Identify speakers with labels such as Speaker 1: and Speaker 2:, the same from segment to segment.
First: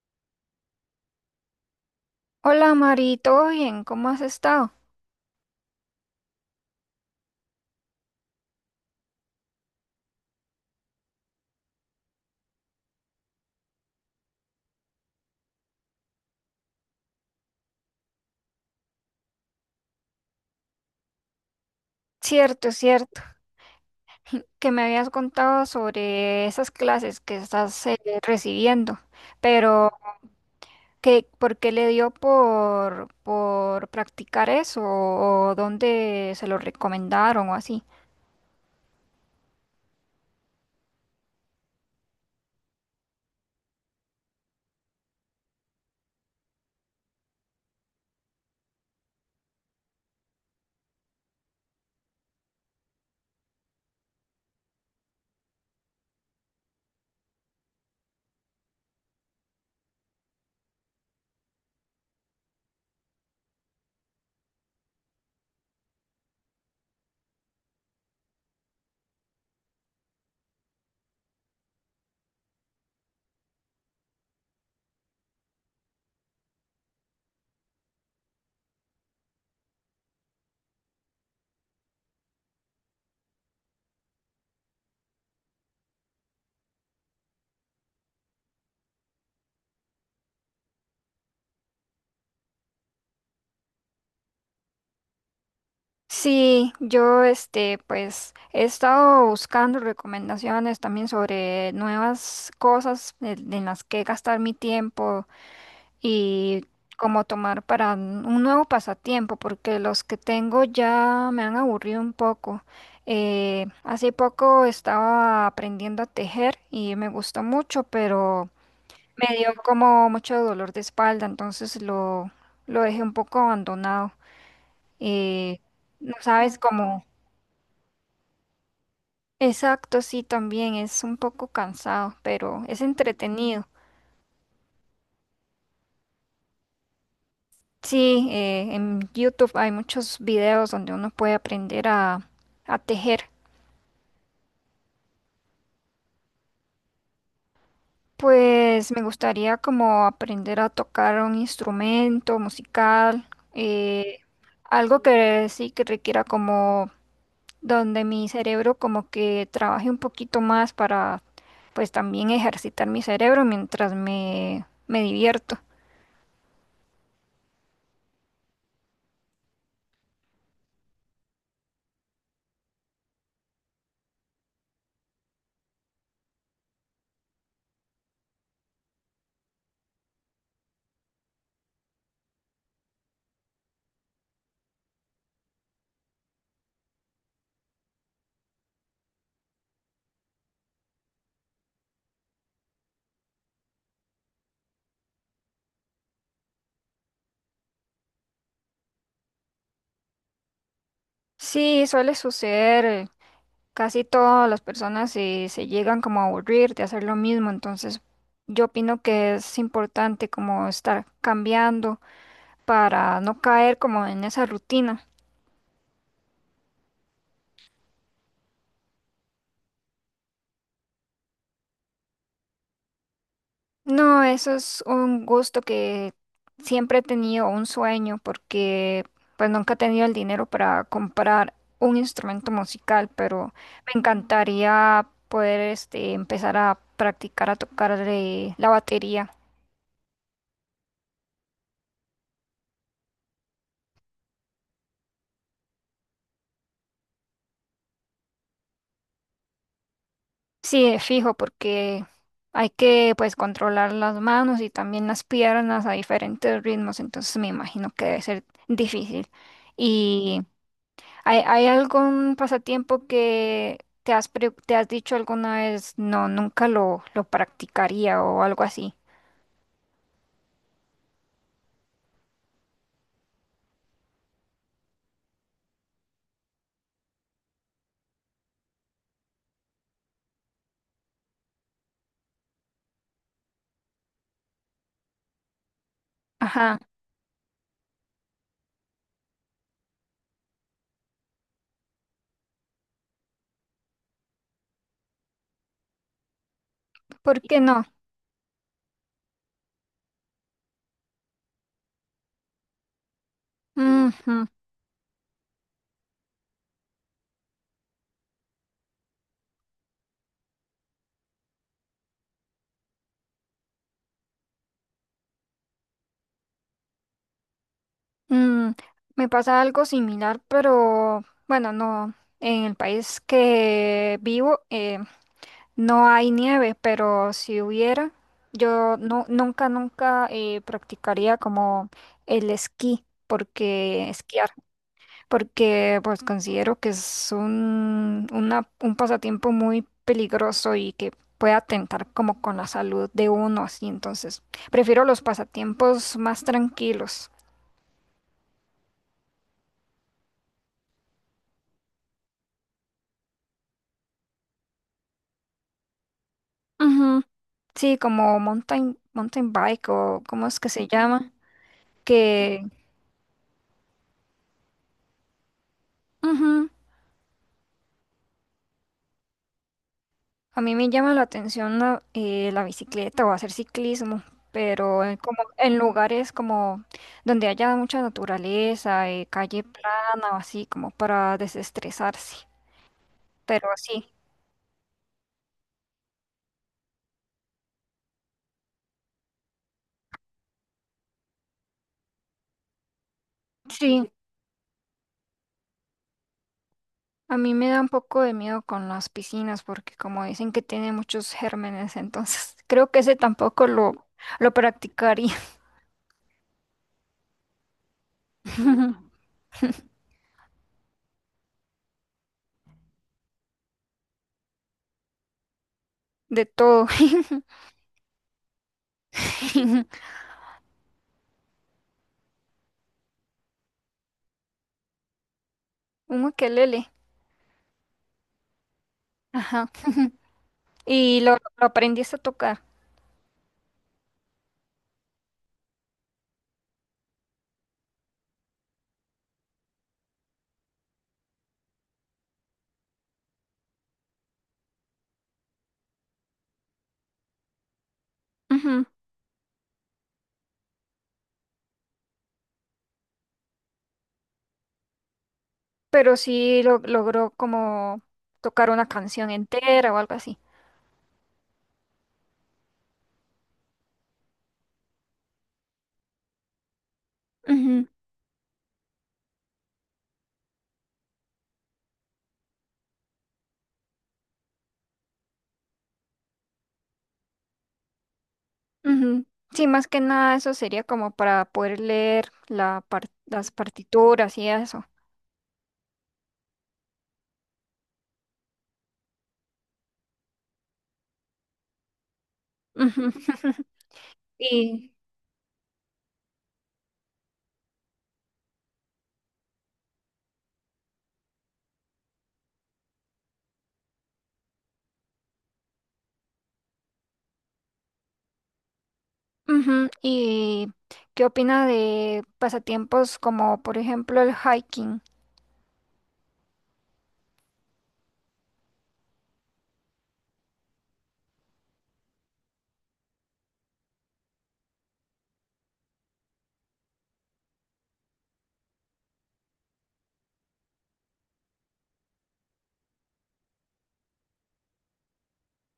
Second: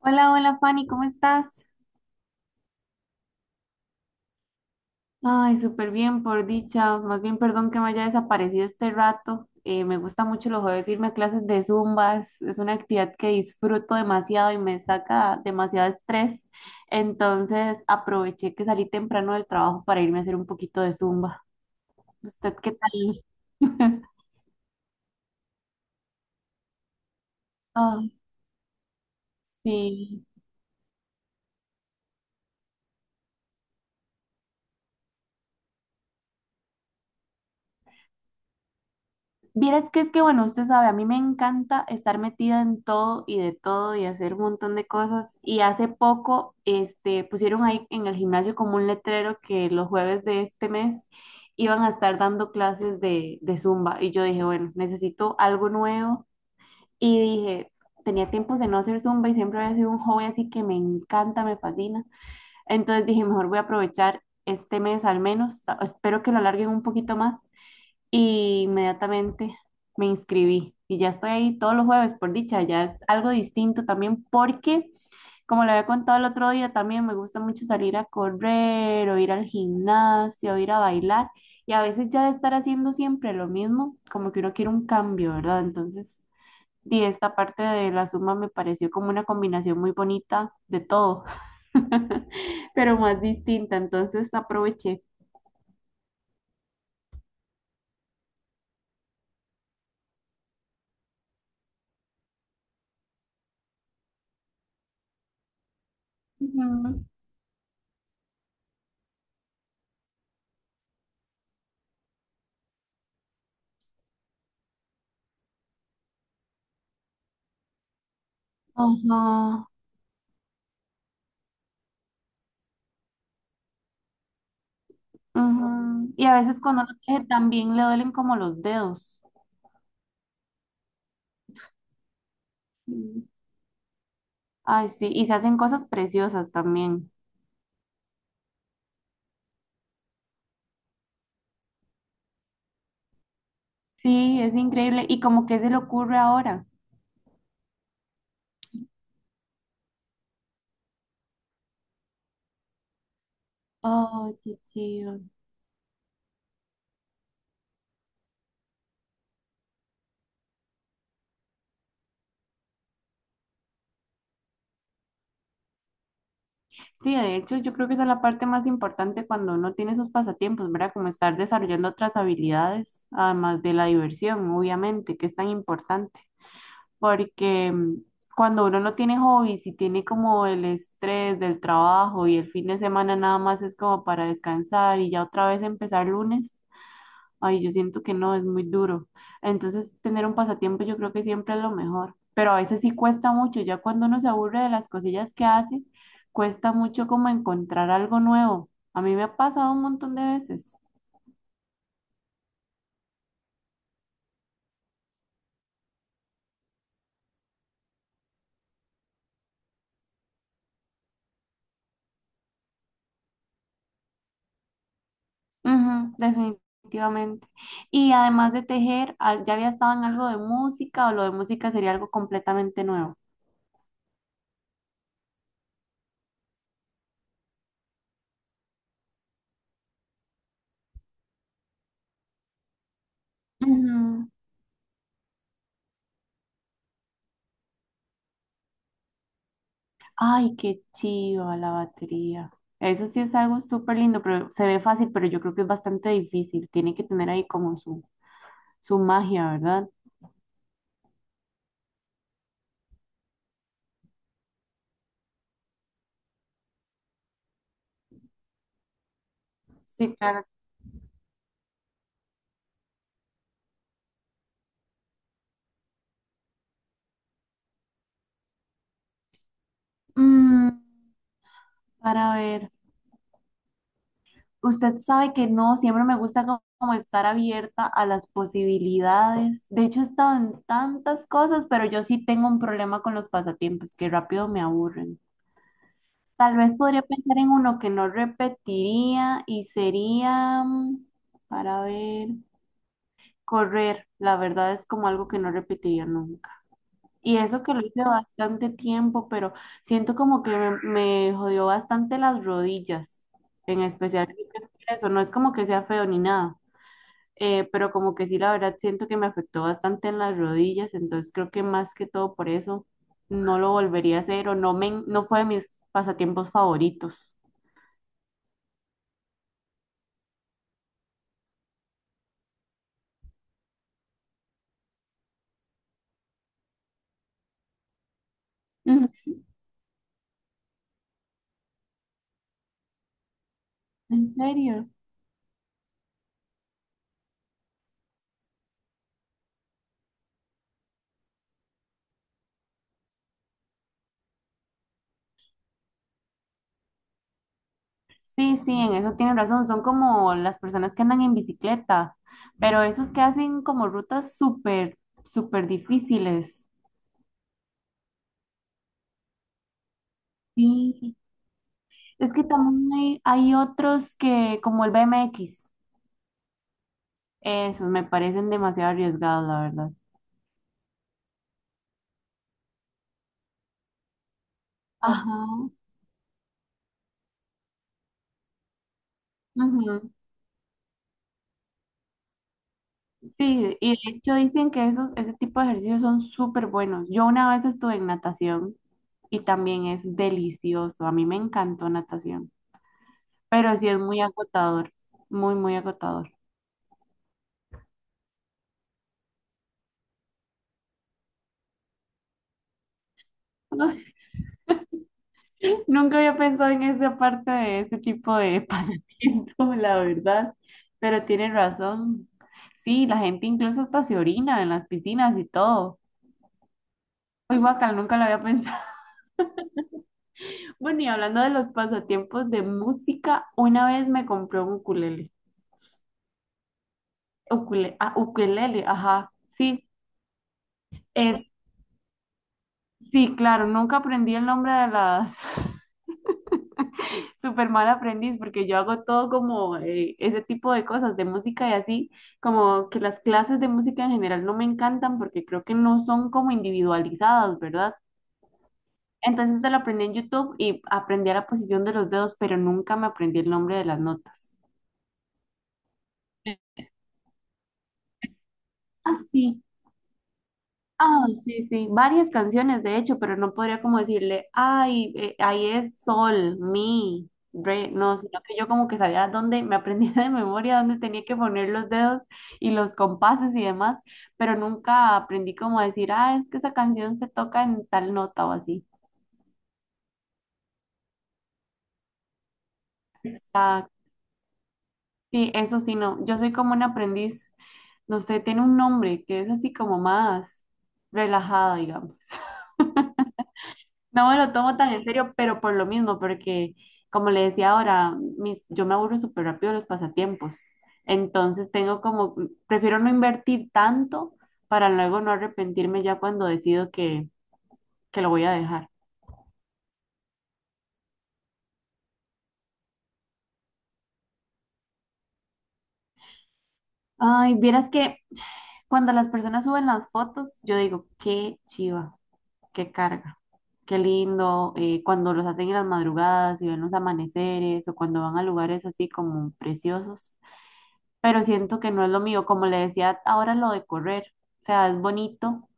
Speaker 1: Hola, hola Fanny, ¿cómo estás?
Speaker 2: Hola Mari, ¿todo bien? ¿Cómo has estado?
Speaker 1: Ay, súper bien, por dicha. Más bien, perdón que me haya desaparecido este rato. Me gusta mucho los jueves irme a clases de Zumba. Es una actividad que disfruto demasiado y me saca demasiado estrés. Entonces, aproveché que salí temprano del trabajo para irme a hacer un poquito de Zumba. ¿Usted qué
Speaker 2: Cierto, cierto,
Speaker 1: tal?
Speaker 2: que me habías contado sobre esas clases que estás
Speaker 1: Ah,
Speaker 2: recibiendo, pero
Speaker 1: sí.
Speaker 2: ¿qué, por qué le dio por practicar eso o dónde se lo recomendaron o así?
Speaker 1: Vieras que es que, bueno, usted sabe, a mí me encanta estar metida en todo y de todo y hacer un montón de cosas. Y hace poco, este, pusieron ahí en el gimnasio como un letrero que los jueves de este mes iban a estar dando clases de Zumba. Y yo dije, bueno, necesito algo nuevo. Y dije, tenía tiempos de no hacer Zumba y siempre había sido un hobby así que me encanta, me fascina. Entonces dije, mejor voy a aprovechar este mes al menos. Espero que lo alarguen un poquito más y inmediatamente me inscribí y ya estoy ahí todos los jueves, por dicha, ya es algo distinto también porque, como le había contado el otro día, también me gusta mucho salir a correr o ir al gimnasio o ir a bailar y a veces ya de estar haciendo siempre lo mismo, como que uno quiere un cambio, ¿verdad? Entonces, y esta parte de la suma me pareció como una combinación muy bonita de todo, pero más distinta, entonces aproveché.
Speaker 2: Sí, yo este pues he estado buscando recomendaciones también sobre nuevas cosas en las que gastar mi tiempo y
Speaker 1: Ujú.
Speaker 2: como tomar para un nuevo pasatiempo, porque los que tengo ya me han aburrido un poco. Hace poco estaba aprendiendo a tejer y me gustó mucho, pero me dio
Speaker 1: Ajá.
Speaker 2: como mucho dolor de espalda, lo dejé un poco abandonado. Eh,
Speaker 1: Ujú.
Speaker 2: no
Speaker 1: Y a
Speaker 2: sabes
Speaker 1: veces cuando uno
Speaker 2: cómo.
Speaker 1: teje también le duelen como los dedos.
Speaker 2: Exacto, sí, también es un poco cansado, pero es
Speaker 1: Sí,
Speaker 2: entretenido.
Speaker 1: ay, sí, y se hacen cosas preciosas también.
Speaker 2: Sí, en YouTube hay muchos videos donde uno puede a tejer.
Speaker 1: Sí, es increíble. ¿Y como que se le ocurre ahora?
Speaker 2: Pues me gustaría como aprender a tocar un instrumento musical, eh,
Speaker 1: Ay, qué
Speaker 2: algo
Speaker 1: chido.
Speaker 2: que sí que requiera como donde mi cerebro como que trabaje un poquito más para pues también ejercitar mi cerebro me divierto.
Speaker 1: Sí, de hecho, yo creo que esa es la parte más importante cuando uno tiene esos pasatiempos, ¿verdad? Como estar desarrollando otras habilidades, además de la diversión, obviamente, que es tan importante. Porque cuando uno no tiene hobbies y tiene como el estrés del trabajo y el fin de semana nada más es como para descansar y ya otra vez empezar lunes, ay, yo siento que no, es muy duro. Entonces, tener un pasatiempo yo creo que siempre es lo mejor, pero a veces sí cuesta mucho, ya cuando uno se aburre de las cosillas que hace, cuesta mucho como encontrar algo nuevo. A mí me ha pasado un montón de veces.
Speaker 2: Sí, suele suceder. Casi todas las se llegan como a aburrir de hacer lo mismo, entonces yo opino que es importante como estar cambiando para no caer como en esa rutina.
Speaker 1: Ujú, definitivamente. Y además de tejer, ¿ya había estado en algo de música o lo de música sería algo completamente nuevo?
Speaker 2: No, eso es un gusto que siempre he tenido, un sueño, porque pues nunca he tenido el dinero para comprar un instrumento musical, pero me
Speaker 1: Ujú.
Speaker 2: encantaría poder este, empezar a practicar a tocar la batería.
Speaker 1: Ay, qué chiva la batería. Eso sí es algo súper lindo, pero se ve fácil, pero yo creo que es bastante difícil. Tiene que tener ahí como su magia, ¿verdad?
Speaker 2: Sí, es fijo, porque hay que pues controlar las manos y también las piernas a diferentes ritmos, entonces me imagino que debe ser difícil.
Speaker 1: Sí,
Speaker 2: ¿Y
Speaker 1: claro.
Speaker 2: hay algún pasatiempo que te has dicho alguna vez, no, nunca lo practicaría o algo así?
Speaker 1: Mm, para ver. Usted sabe que no, siempre me gusta como estar abierta a las posibilidades. De hecho, he estado en tantas cosas, pero yo sí tengo un problema con los pasatiempos que rápido me aburren. Tal vez
Speaker 2: Ajá,
Speaker 1: podría pensar en uno que no repetiría y sería, para ver, correr. La verdad es como algo que no repetiría nunca. Y
Speaker 2: ¿por qué
Speaker 1: eso que lo
Speaker 2: no?
Speaker 1: hice bastante tiempo, pero siento como que me jodió bastante las rodillas, en especial
Speaker 2: Ujú,
Speaker 1: eso. No es como que sea feo ni nada, pero como que sí, la verdad siento que me afectó bastante en las rodillas, entonces creo que más que todo por eso no lo volvería a hacer o no, no fue de mis pasatiempos favoritos.
Speaker 2: mm, me pasa algo similar, pero bueno, no, en el país que vivo. No hay nieve, pero si hubiera, yo
Speaker 1: Ujú,
Speaker 2: no, nunca practicaría como el esquí, porque
Speaker 1: ¿en
Speaker 2: esquiar,
Speaker 1: serio?
Speaker 2: porque pues considero que es un pasatiempo muy peligroso y que puede atentar como con la salud de uno, así entonces prefiero los pasatiempos más tranquilos.
Speaker 1: Sí, sí, en eso tienen razón, son como las personas que andan en bicicleta, pero esos que hacen como rutas súper, súper difíciles.
Speaker 2: Ujú. Sí, como mountain bike o cómo es que se
Speaker 1: Sí,
Speaker 2: llama,
Speaker 1: es que
Speaker 2: que...
Speaker 1: también hay otros que, como el BMX,
Speaker 2: ujú,
Speaker 1: esos me parecen demasiado arriesgados, la verdad.
Speaker 2: a mí me llama la atención la bicicleta o hacer ciclismo, pero en, como,
Speaker 1: Ajá.
Speaker 2: en lugares como donde haya mucha naturaleza, calle
Speaker 1: Ujú.
Speaker 2: plana o así, como para desestresarse. Pero
Speaker 1: Sí, y
Speaker 2: sí,
Speaker 1: de hecho dicen que esos, ese tipo de ejercicios son súper buenos. Yo una vez estuve en natación y también es delicioso. A mí me encantó natación, pero sí es
Speaker 2: sí,
Speaker 1: muy agotador, muy, muy agotador.
Speaker 2: a mí me da un poco de miedo con las piscinas porque como dicen que tiene muchos gérmenes, entonces creo que ese tampoco lo, lo practicaría.
Speaker 1: Nunca había pensado en esa parte de ese tipo de pasatiempo, la verdad, pero tienes razón. Sí, la gente incluso hasta se orina en las piscinas y todo.
Speaker 2: De todo.
Speaker 1: Muy bacán, nunca lo había pensado. Bueno, y hablando de los pasatiempos de música, una vez me compré un ukulele.
Speaker 2: Un ukelele.
Speaker 1: Ukule, ah, ukelele, ajá,
Speaker 2: Ajá.
Speaker 1: sí,
Speaker 2: Y
Speaker 1: es,
Speaker 2: lo aprendiste a tocar.
Speaker 1: sí, claro, nunca aprendí el nombre de las, super mal aprendiz, porque yo hago todo como ese tipo de cosas, de música y así, como que las clases de música en general no me encantan, porque creo que no son como individualizadas, ¿verdad?
Speaker 2: Ujú.
Speaker 1: Entonces te lo aprendí en YouTube y aprendí a la posición de los dedos, pero nunca me aprendí el nombre de las notas.
Speaker 2: Pero sí logró como tocar una canción
Speaker 1: Así.
Speaker 2: entera o algo así.
Speaker 1: Ah, sí, sí, varias canciones de hecho, pero no podría como decirle, ay, ahí es sol, mi,
Speaker 2: Ujú,
Speaker 1: re, no, sino que yo como que sabía dónde, me aprendía de memoria dónde tenía que poner los dedos y los compases y demás, pero nunca aprendí como a decir, ah, es que esa canción se toca en tal nota o así.
Speaker 2: ujú. Sí, más que nada eso sería como para poder leer las
Speaker 1: Exacto,
Speaker 2: partituras y eso.
Speaker 1: sí, eso sí, no, yo soy como un aprendiz, no sé, tiene un nombre que es así como más relajado, digamos.
Speaker 2: Ujú.
Speaker 1: No me lo tomo
Speaker 2: Y,
Speaker 1: tan en serio, pero por lo mismo, porque como le decía ahora, yo me aburro súper rápido de los pasatiempos. Entonces tengo como, prefiero no invertir tanto para luego no arrepentirme ya cuando decido que lo voy a dejar.
Speaker 2: ujú, ¿y qué opina de pasatiempos como por ejemplo el hiking?
Speaker 1: Ay, vieras que cuando las personas suben las fotos, yo digo, qué chiva, qué carga, qué lindo. Cuando los hacen en las madrugadas y ven los amaneceres o cuando van a lugares así como preciosos, pero siento que no es lo mío. Como le decía ahora lo de correr, o sea, es bonito,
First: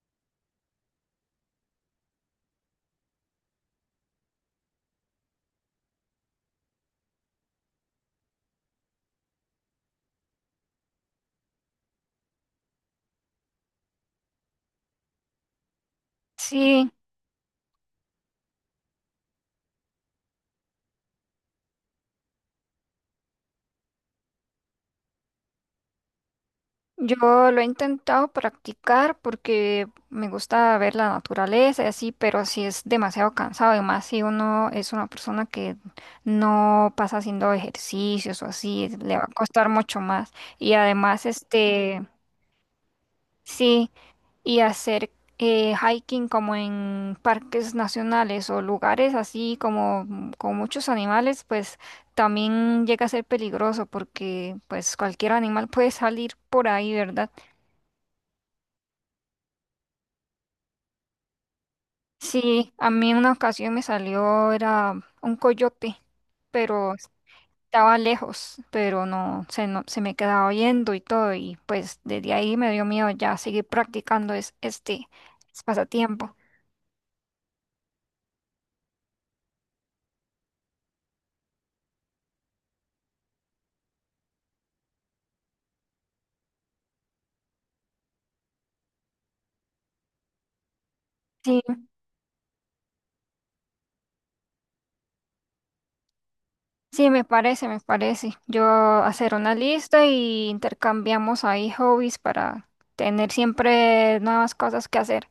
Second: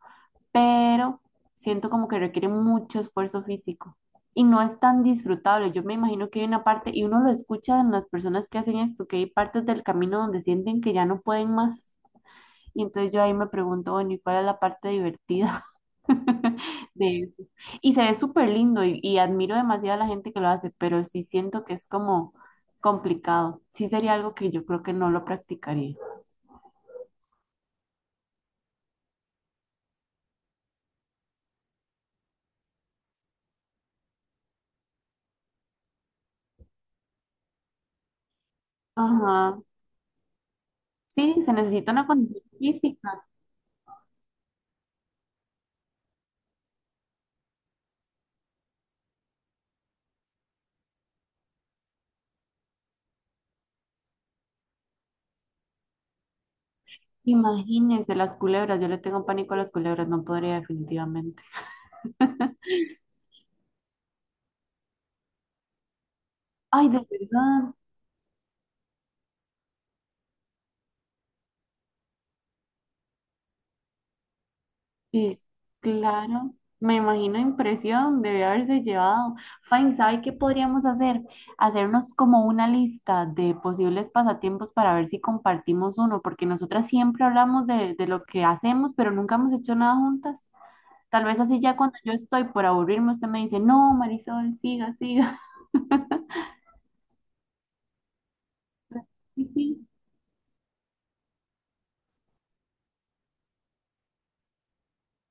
Speaker 1: pero siento como que requiere mucho esfuerzo físico y no es tan disfrutable. Yo me imagino que hay una parte, y uno lo escucha en las personas que hacen esto, que hay partes del camino donde sienten que ya no pueden más. Y entonces yo ahí me pregunto, bueno, ¿y cuál es la parte divertida
Speaker 2: Sí.
Speaker 1: de eso? Y se ve súper lindo y admiro demasiado a la gente que lo hace, pero sí siento que es como complicado. Sí sería algo que yo creo que no lo practicaría.
Speaker 2: Yo lo he intentado practicar porque me gusta ver la naturaleza y así, pero si es demasiado cansado y más si uno es una persona que no pasa haciendo ejercicios o así, es- le va a
Speaker 1: Ajá.
Speaker 2: costar mucho más. Y además,
Speaker 1: Sí, se necesita
Speaker 2: este,
Speaker 1: una condición física.
Speaker 2: sí, y hacer hiking como en parques nacionales o lugares así como mm, con muchos animales, pues también llega a ser peligroso porque pues cualquier animal puede salir por ahí, ¿verdad?
Speaker 1: Imagínense las culebras. Yo le tengo pánico a las culebras, no podría definitivamente.
Speaker 2: Sí, a mí en una ocasión me salió, era un coyote,
Speaker 1: Ay,
Speaker 2: pero
Speaker 1: de verdad.
Speaker 2: estaba lejos, pero no, se me quedaba oyendo y todo, y pues desde ahí me dio miedo ya seguir practicando este,
Speaker 1: Sí,
Speaker 2: pasatiempo.
Speaker 1: claro. Me imagino impresión, debe haberse llevado. Fine, ¿sabe qué podríamos hacer? Hacernos como una lista de posibles pasatiempos para ver si compartimos uno, porque nosotras siempre hablamos de lo que hacemos, pero nunca hemos hecho nada juntas. Tal vez así
Speaker 2: Sí,
Speaker 1: ya cuando yo estoy por aburrirme, usted me dice, no, Marisol, siga, siga.
Speaker 2: sí, me parece. Yo hacer
Speaker 1: Sí,
Speaker 2: una
Speaker 1: sí.
Speaker 2: lista y intercambiamos ahí hobbies para tener siempre nuevas cosas que hacer.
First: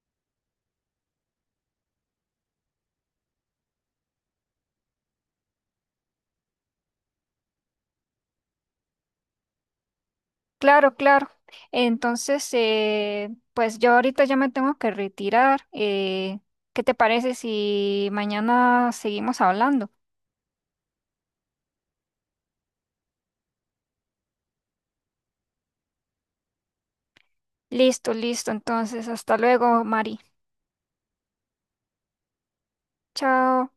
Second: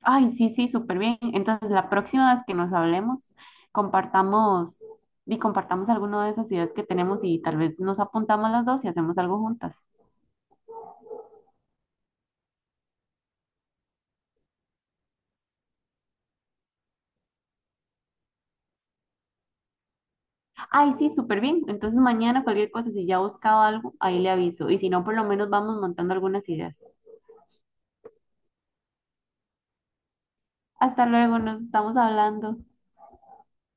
Speaker 1: Ay, sí, sí, súper bien. Entonces, la próxima vez que nos hablemos, compartamos y compartamos alguna de esas ideas que tenemos y tal vez nos apuntamos las dos y hacemos algo juntas.
Speaker 2: Claro, claro. Entonces, pues yo ahorita ya me tengo que retirar. ¿Qué te parece si mañana seguimos hablando?
Speaker 1: Ay, sí, súper bien. Entonces, mañana cualquier cosa, si ya he buscado algo, ahí le aviso. Y si no, por lo menos vamos montando algunas ideas.
Speaker 2: Listo, listo. Entonces, hasta luego, Mari.
Speaker 1: Hasta luego, nos estamos hablando.
Speaker 2: Chao.